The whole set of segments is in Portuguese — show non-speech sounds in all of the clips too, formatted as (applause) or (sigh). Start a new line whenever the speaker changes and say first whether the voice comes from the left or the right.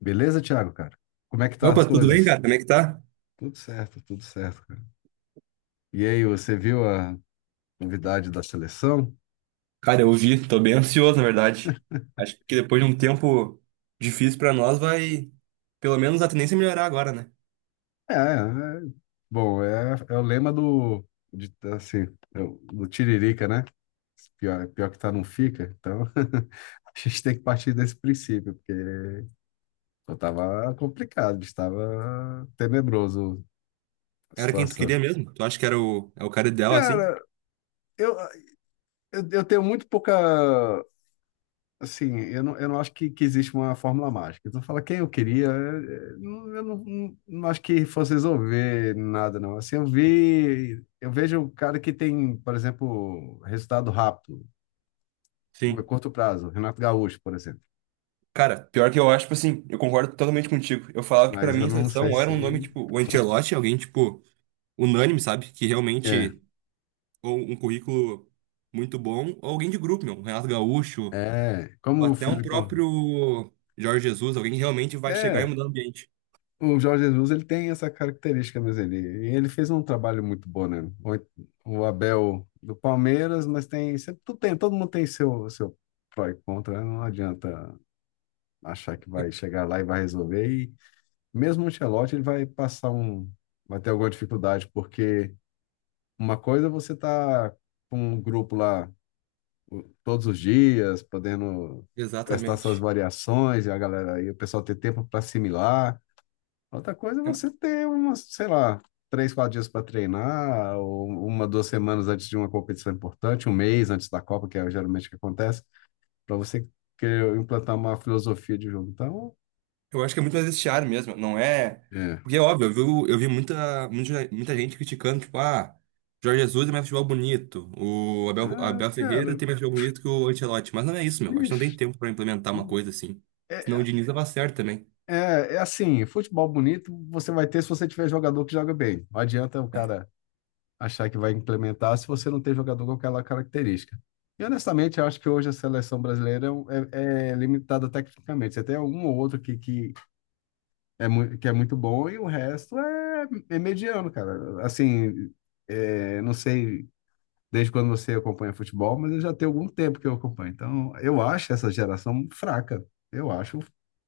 left: Beleza, Thiago, cara? Como é que tá as
right: Opa, tudo bem,
left: coisas?
right: cara? Como é que tá?
left: Tudo certo, cara. E aí, você viu a novidade da seleção?
right: Cara, eu vi, tô bem ansioso, na verdade. Acho que depois de um tempo difícil pra nós, vai pelo menos a tendência é melhorar agora, né?
left: É, é, é. Bom, é o lema assim, do Tiririca, né? Pior, pior que tá, não fica. Então, (laughs) a gente tem que partir desse princípio, porque eu tava complicado, estava tenebroso a
right: Era quem tu
left: situação.
right: queria mesmo? Tu acha que é o cara ideal assim?
left: Cara, eu, eu tenho muito pouca. Assim, eu não acho que existe uma fórmula mágica. Então, fala quem eu queria, eu não acho que fosse resolver nada, não. Assim, eu vejo o cara que tem, por exemplo, resultado rápido,
right: Sim.
left: curto prazo, Renato Gaúcho, por exemplo.
right: Cara, pior que eu acho, tipo assim, eu concordo totalmente contigo. Eu falava que pra
left: Mas eu
right: mim a
left: não
right: seleção
left: sei
right: ou era
left: se.
right: um nome tipo o Ancelotti, alguém tipo unânime, sabe? Que
left: É,
right: realmente ou um currículo muito bom, ou alguém de grupo, meu, um Renato Gaúcho,
left: é.
right: ou
left: Como o
right: até um
left: Filipão.
right: próprio Jorge Jesus, alguém que realmente vai chegar e
left: É.
right: mudar o ambiente.
left: O Jorge Jesus, ele tem essa característica, mas e ele fez um trabalho muito bom, né? O Abel do Palmeiras, mas tem, sempre, todo mundo tem seu pró e contra, né? Não adianta achar que vai chegar lá e vai resolver. E mesmo o Ancelotti, ele vai vai ter alguma dificuldade, porque uma coisa é você tá com um grupo lá todos os dias, podendo testar essas
right: Exatamente.
left: variações, e o pessoal ter tempo para assimilar. Outra coisa é você ter umas, sei lá, três, quatro dias para treinar, ou uma, duas semanas antes de uma competição importante, um mês antes da Copa, que é geralmente o que acontece, para você querer implantar uma filosofia de jogo. Então,
right: Eu acho que é muito mais esse ar mesmo, não é?
left: é.
right: Porque é óbvio, eu vi muita, muita, muita gente criticando, tipo, ah, Jorge Jesus é mais futebol bonito, o
left: Ah,
right: Abel Ferreira
left: cara,
right: tem mais futebol bonito que o Ancelotti. Mas não é isso, meu. Acho que não tem
left: bicho,
right: tempo pra implementar uma coisa assim. Senão o
left: é,
right: Diniz dava certo também.
left: é assim, futebol bonito você vai ter se você tiver jogador que joga bem. Não adianta o
right: É,
left: cara achar que vai implementar se você não tem jogador com aquela característica. E honestamente, eu acho que hoje a seleção brasileira é, um, é limitada tecnicamente. Você tem um ou outro que, que é muito bom e o resto é mediano, cara. Assim, não sei desde quando você acompanha futebol, mas eu já tenho algum tempo que eu acompanho. Então, eu acho essa geração fraca. Eu acho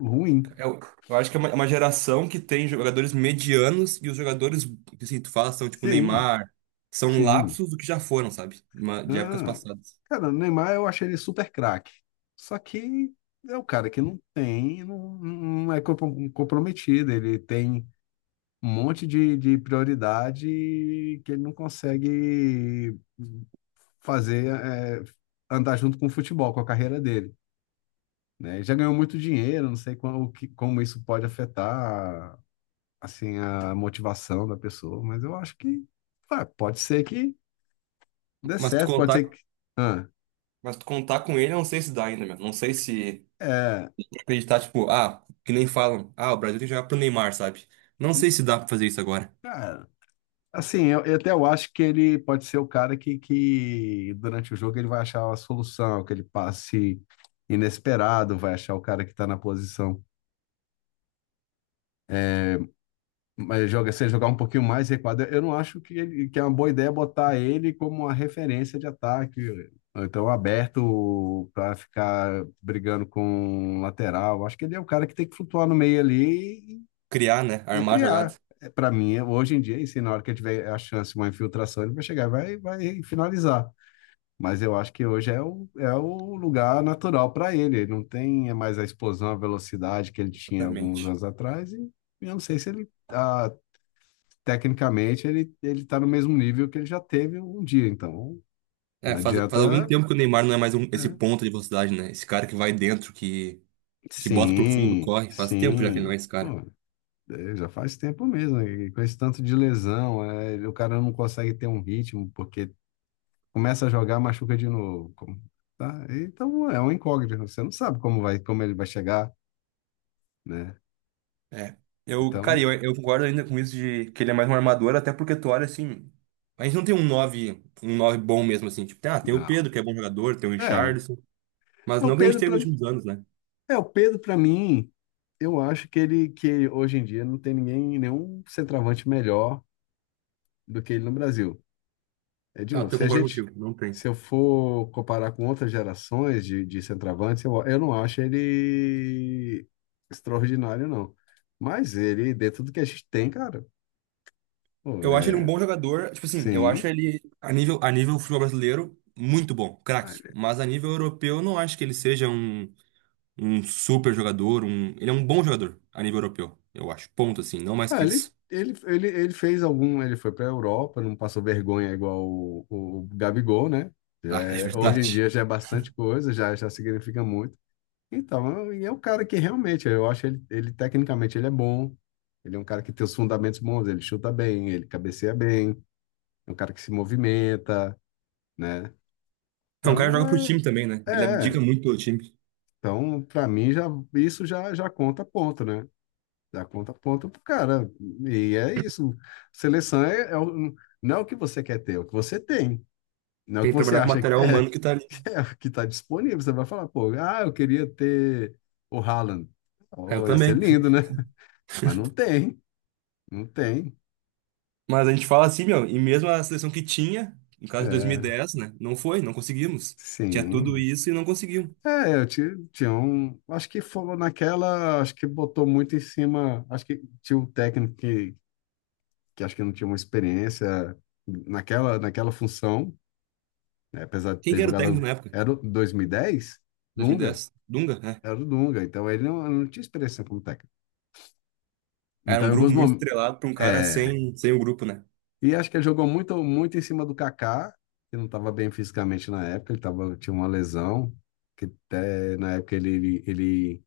left: ruim.
right: eu, eu acho que é é uma geração que tem jogadores medianos e os jogadores que assim, tu fala são tipo
left: Sim,
right: Neymar, são
left: sim.
right: lapsos do que já foram, sabe? De épocas
left: Ah,
right: passadas.
left: cara, o Neymar eu achei ele super craque. Só que é o cara que não tem, não, não é comprometido. Ele tem um monte de prioridade que ele não consegue fazer, andar junto com o futebol, com a carreira dele, né? Já ganhou muito dinheiro, não sei como, como isso pode afetar, assim, a motivação da pessoa, mas eu acho que pode ser que dê
right: Mas tu
left: certo, pode
right: contar
left: ser que... Ah,
right: Mas tu contar com ele, eu não sei se dá ainda, meu. Não sei se
left: é,
right: acreditar, tipo, ah, que nem falam, ah, o Brasil tem que jogar pro Neymar, sabe? Não sei se dá pra fazer isso agora.
left: cara. Assim, eu acho que ele pode ser o cara que durante o jogo ele vai achar a solução, que ele passe inesperado, vai achar o cara que está na posição. Mas joga, se ele jogar um pouquinho mais recuado, eu não acho que, ele, que é uma boa ideia botar ele como uma referência de ataque, ou então aberto para ficar brigando com o lateral. Acho que ele é o cara que tem que flutuar no meio ali
right: Criar, né?
left: e
right: Armar a jogada.
left: criar. Para mim, hoje em dia, e se na hora que ele tiver a chance, uma infiltração, ele vai chegar e vai finalizar. Mas eu acho que hoje é o, é o lugar natural para ele. Ele não tem mais a explosão, a velocidade que ele tinha alguns
right: Exatamente.
left: anos atrás. E eu não sei se ele, ah, tecnicamente, ele está no mesmo nível que ele já teve um dia. Então,
right: É,
left: não
right: faz algum
left: adianta,
right: tempo que o Neymar não é mais esse
left: né?
right: ponta de velocidade, né? Esse cara que vai dentro, que bota pro fundo,
left: Sim,
right: corre. Faz tempo já que ele não é
left: sim.
right: esse
left: Pô,
right: cara.
left: já faz tempo mesmo, né? E com esse tanto de lesão, o cara não consegue ter um ritmo, porque começa a jogar, machuca de novo. Tá? Então, é um incógnito. Você não sabe como ele vai chegar, né?
right: É. Eu, cara,
left: Então,
right: eu concordo ainda com isso de que ele é mais um armador, até porque tu olha assim. A gente não tem um 9 bom mesmo, assim. Tipo, ah, tem o
left: não.
right: Pedro, que é bom jogador, tem o
left: É,
right: Richarlison. Mas
left: o
right: não que a gente
left: Pedro
right: teve
left: para
right: nos últimos anos, né?
left: é o Pedro para mim, eu acho que ele que hoje em dia não tem ninguém nenhum centroavante melhor do que ele no Brasil. É de
right: Ah,
left: novo,
right: eu
left: se a
right: concordo
left: gente
right: contigo, não tem.
left: se eu for comparar com outras gerações de centroavantes, eu não acho ele extraordinário, não. Mas ele dentro do que a gente tem, cara, pô,
right: Eu acho ele um
left: é,
right: bom jogador, tipo assim, eu acho
left: sim.
right: ele a nível futebol brasileiro muito bom, craque. Mas a nível europeu, eu não acho que ele seja um super jogador, ele é um bom jogador a nível europeu, eu acho. Ponto assim, não mais
left: Ah,
right: que
left: ele,
right: isso. (laughs)
left: ele, ele, ele fez algum. Ele foi para a Europa, não passou vergonha igual o Gabigol, né?
right: Ah, é
left: Hoje em
right: verdade.
left: dia já é bastante coisa, já significa muito. Então, e é um cara que realmente, ele tecnicamente ele é bom. Ele é um cara que tem os fundamentos bons, ele chuta bem, ele cabeceia bem, é um cara que se movimenta, né?
right: É um cara que
left: Então,
right: joga pro time também, né? Ele
left: é,
right: abdica muito pelo time.
left: então para mim já isso já conta ponto, né? Da conta ponta pro cara. E é isso. Seleção não é o que você quer ter, é o que você tem. Não é o
right: Tem
left: que
right: que
left: você
right: trabalhar com o
left: acha que
right: material
left: é,
right: humano que tá ali.
left: (laughs) é o que está disponível. Você vai falar, pô, ah, eu queria ter o Haaland.
right: Ah, eu
left: Oh, ia ser
right: também.
left: lindo, né? Mas não tem, não tem.
right: Mas a gente fala assim, meu, e mesmo a seleção que tinha, no caso de dois mil e
left: É,
right: dez, né? Não foi, não conseguimos. Tinha tudo
left: sim.
right: isso e não conseguiu.
left: É, eu tinha um. Acho que foi naquela. Acho que botou muito em cima. Acho que tinha um técnico que acho que não tinha uma experiência naquela função, né? Apesar de
right: Quem
left: ter
right: que era o técnico
left: jogado,
right: na época?
left: era o 2010. Dunga,
right: 2010. Dunga, né?
left: era o Dunga, então ele não tinha experiência como técnico.
right: Era
left: Então,
right: um
left: em
right: grupo
left: alguns
right: muito
left: momentos,
right: estrelado pra um cara
left: é,
right: sem o grupo, né?
left: e acho que ele jogou muito, muito em cima do Kaká, que não estava bem fisicamente na época, ele tava, tinha uma lesão, que até na época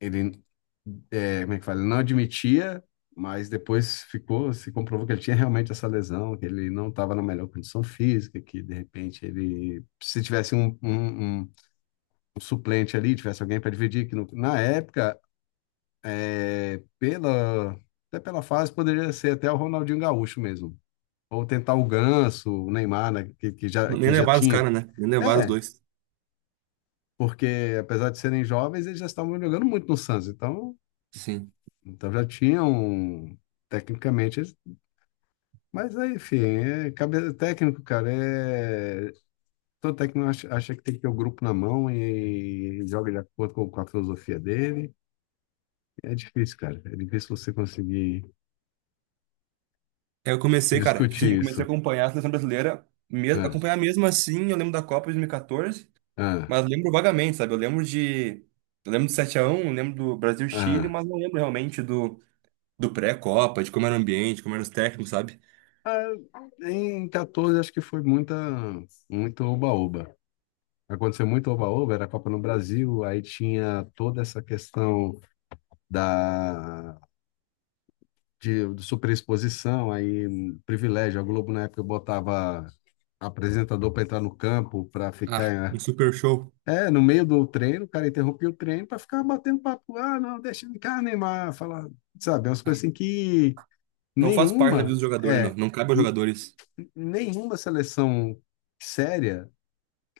left: ele, como é que fala? Ele não admitia, mas depois ficou, se comprovou que ele tinha realmente essa lesão, que ele não estava na melhor condição física, que de repente ele, se tivesse um suplente ali, tivesse alguém para dividir, que na época, é, pela, até pela fase, poderia ser até o Ronaldinho Gaúcho mesmo. Ou tentar o Ganso, o Neymar, né,
right: Nem
left: que já
right: levaram os
left: tinha.
right: caras, né? Nem levaram os
left: É,
right: dois.
left: porque apesar de serem jovens, eles já estavam jogando muito no Santos, então,
right: Sim.
left: já tinham, tecnicamente, eles- mas aí, enfim, técnico, cara, é... Todo técnico acha que tem que ter o grupo na mão e joga de acordo com a filosofia dele. É difícil, cara. É difícil você conseguir
right: Aí eu comecei, cara, tipo assim, eu
left: discutir
right: comecei a
left: isso.
right: acompanhar a seleção brasileira, mesmo,
left: Ah,
right: acompanhar mesmo assim, eu lembro da Copa de 2014,
left: ah,
right: mas lembro vagamente, sabe? Eu lembro de. Eu lembro do 7x1, eu lembro do Brasil-Chile,
left: ah.
right: mas não lembro realmente do pré-Copa, de como era o ambiente, como eram os técnicos, sabe?
left: Ah, em 14, acho que foi muito oba-oba. Aconteceu muito oba-oba, era a Copa no Brasil, aí tinha toda essa questão da de superexposição, aí privilégio. A Globo, na época, botava apresentador para entrar no campo, para
right: Ah, um
left: ficar.
right: super show.
left: É, no meio do treino, o cara interrompia o treino para ficar batendo papo. Ah, não, deixa de cá, Neymar. Falar, sabe, umas
right: Ah,
left: coisas assim que
right: não faz parte da
left: nenhuma,
right: vida do jogador, né, meu?
left: é,
right: Não cabe aos
left: n-
right: jogadores.
left: n- nenhuma seleção séria,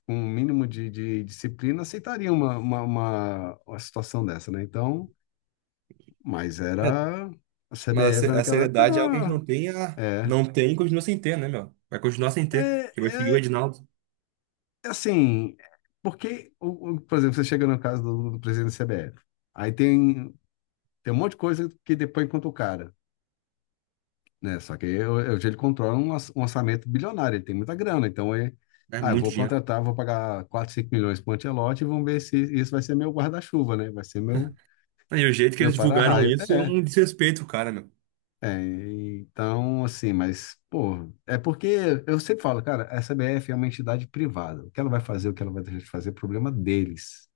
left: com um mínimo de disciplina, aceitaria uma situação dessa, né? Então, mas era, a
right: Mas a
left: CBF
right: se- a
left: naquela época
right: seriedade é algo que a gente
left: era,
right: não tem,
left: é,
right: não tem e continua sem ter, né, meu? Vai continuar sem
left: é,
right: ter. Porque vai seguir o
left: é
right: Edinaldo.
left: assim, porque, por exemplo, você chega no caso do presidente da CBF, aí tem tem um monte de coisa que depois conta o cara, né? Só que hoje ele controla um, um orçamento bilionário, ele tem muita grana, então ele,
right: É
left: ah, eu
right: muito
left: vou
right: dinheiro.
left: contratar, vou pagar 4 5 milhões para o Ancelotti e vamos ver se isso vai ser meu guarda-chuva, né? Vai ser meu,
right: E o jeito que
left: meu
right: eles divulgaram
left: para-raio.
right: isso é um desrespeito, cara, meu.
left: É, então, assim, mas, pô, é porque eu sempre falo, cara, a CBF é uma entidade privada, o que ela vai fazer, o que ela vai deixar de fazer é problema deles,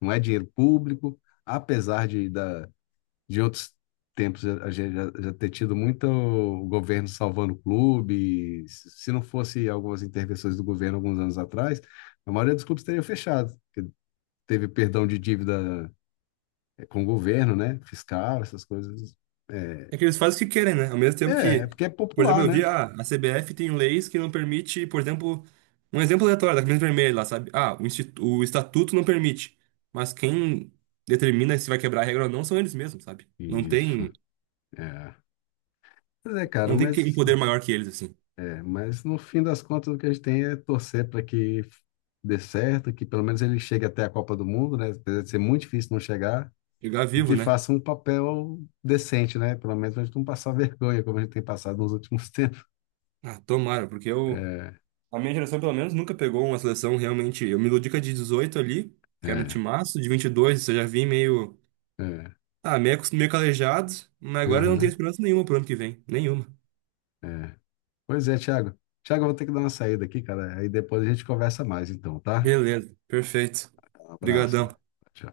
left: não é dinheiro público, apesar de, da, de outros tempos a gente já ter tido muito governo salvando clubes. Se não fosse algumas intervenções do governo alguns anos atrás, a maioria dos clubes teria fechado, porque teve perdão de dívida, eh, com o governo, né? Fiscal, essas coisas. É,
right: É que eles fazem o que querem, né? Ao mesmo
left: é,
right: tempo
left: é,
right: que,
left: porque é
right: por exemplo,
left: popular,
right: eu
left: né?
right: vi, ah, a CBF tem leis que não permite, por exemplo, um exemplo aleatório da camisa vermelha lá, sabe? Ah, o estatuto não permite. Mas quem determina se vai quebrar a regra ou não são eles mesmos, sabe?
left: Isso, é. Pois é, cara,
right: Não tem um
left: mas,
right: poder maior que eles, assim.
left: é, mas no fim das contas o que a gente tem é torcer para que dê certo, que pelo menos ele chegue até a Copa do Mundo, né? Apesar de ser muito difícil não chegar,
right: Jogar
left: e
right: vivo,
left: que
right: né?
left: faça um papel decente, né? Pelo menos a gente não passar vergonha, como a gente tem passado nos últimos (laughs) tempos.
right: Ah, tomara. Porque eu
left: É,
right: A minha geração, pelo menos, nunca pegou uma seleção realmente. Eu me iludi com a de 18 ali, que era um
left: é,
right: timaço, de 22, eu já vim meio.
left: é,
right: Ah, meio calejado, mas agora eu não tenho
left: aham,
right: esperança nenhuma pro ano que vem. Nenhuma.
left: é. Pois é, Thiago. Thiago, eu vou ter que dar uma saída aqui, cara. Aí depois a gente conversa mais, então, tá?
right: Beleza, perfeito.
left: Um abraço.
right: Obrigadão.
left: Tchau.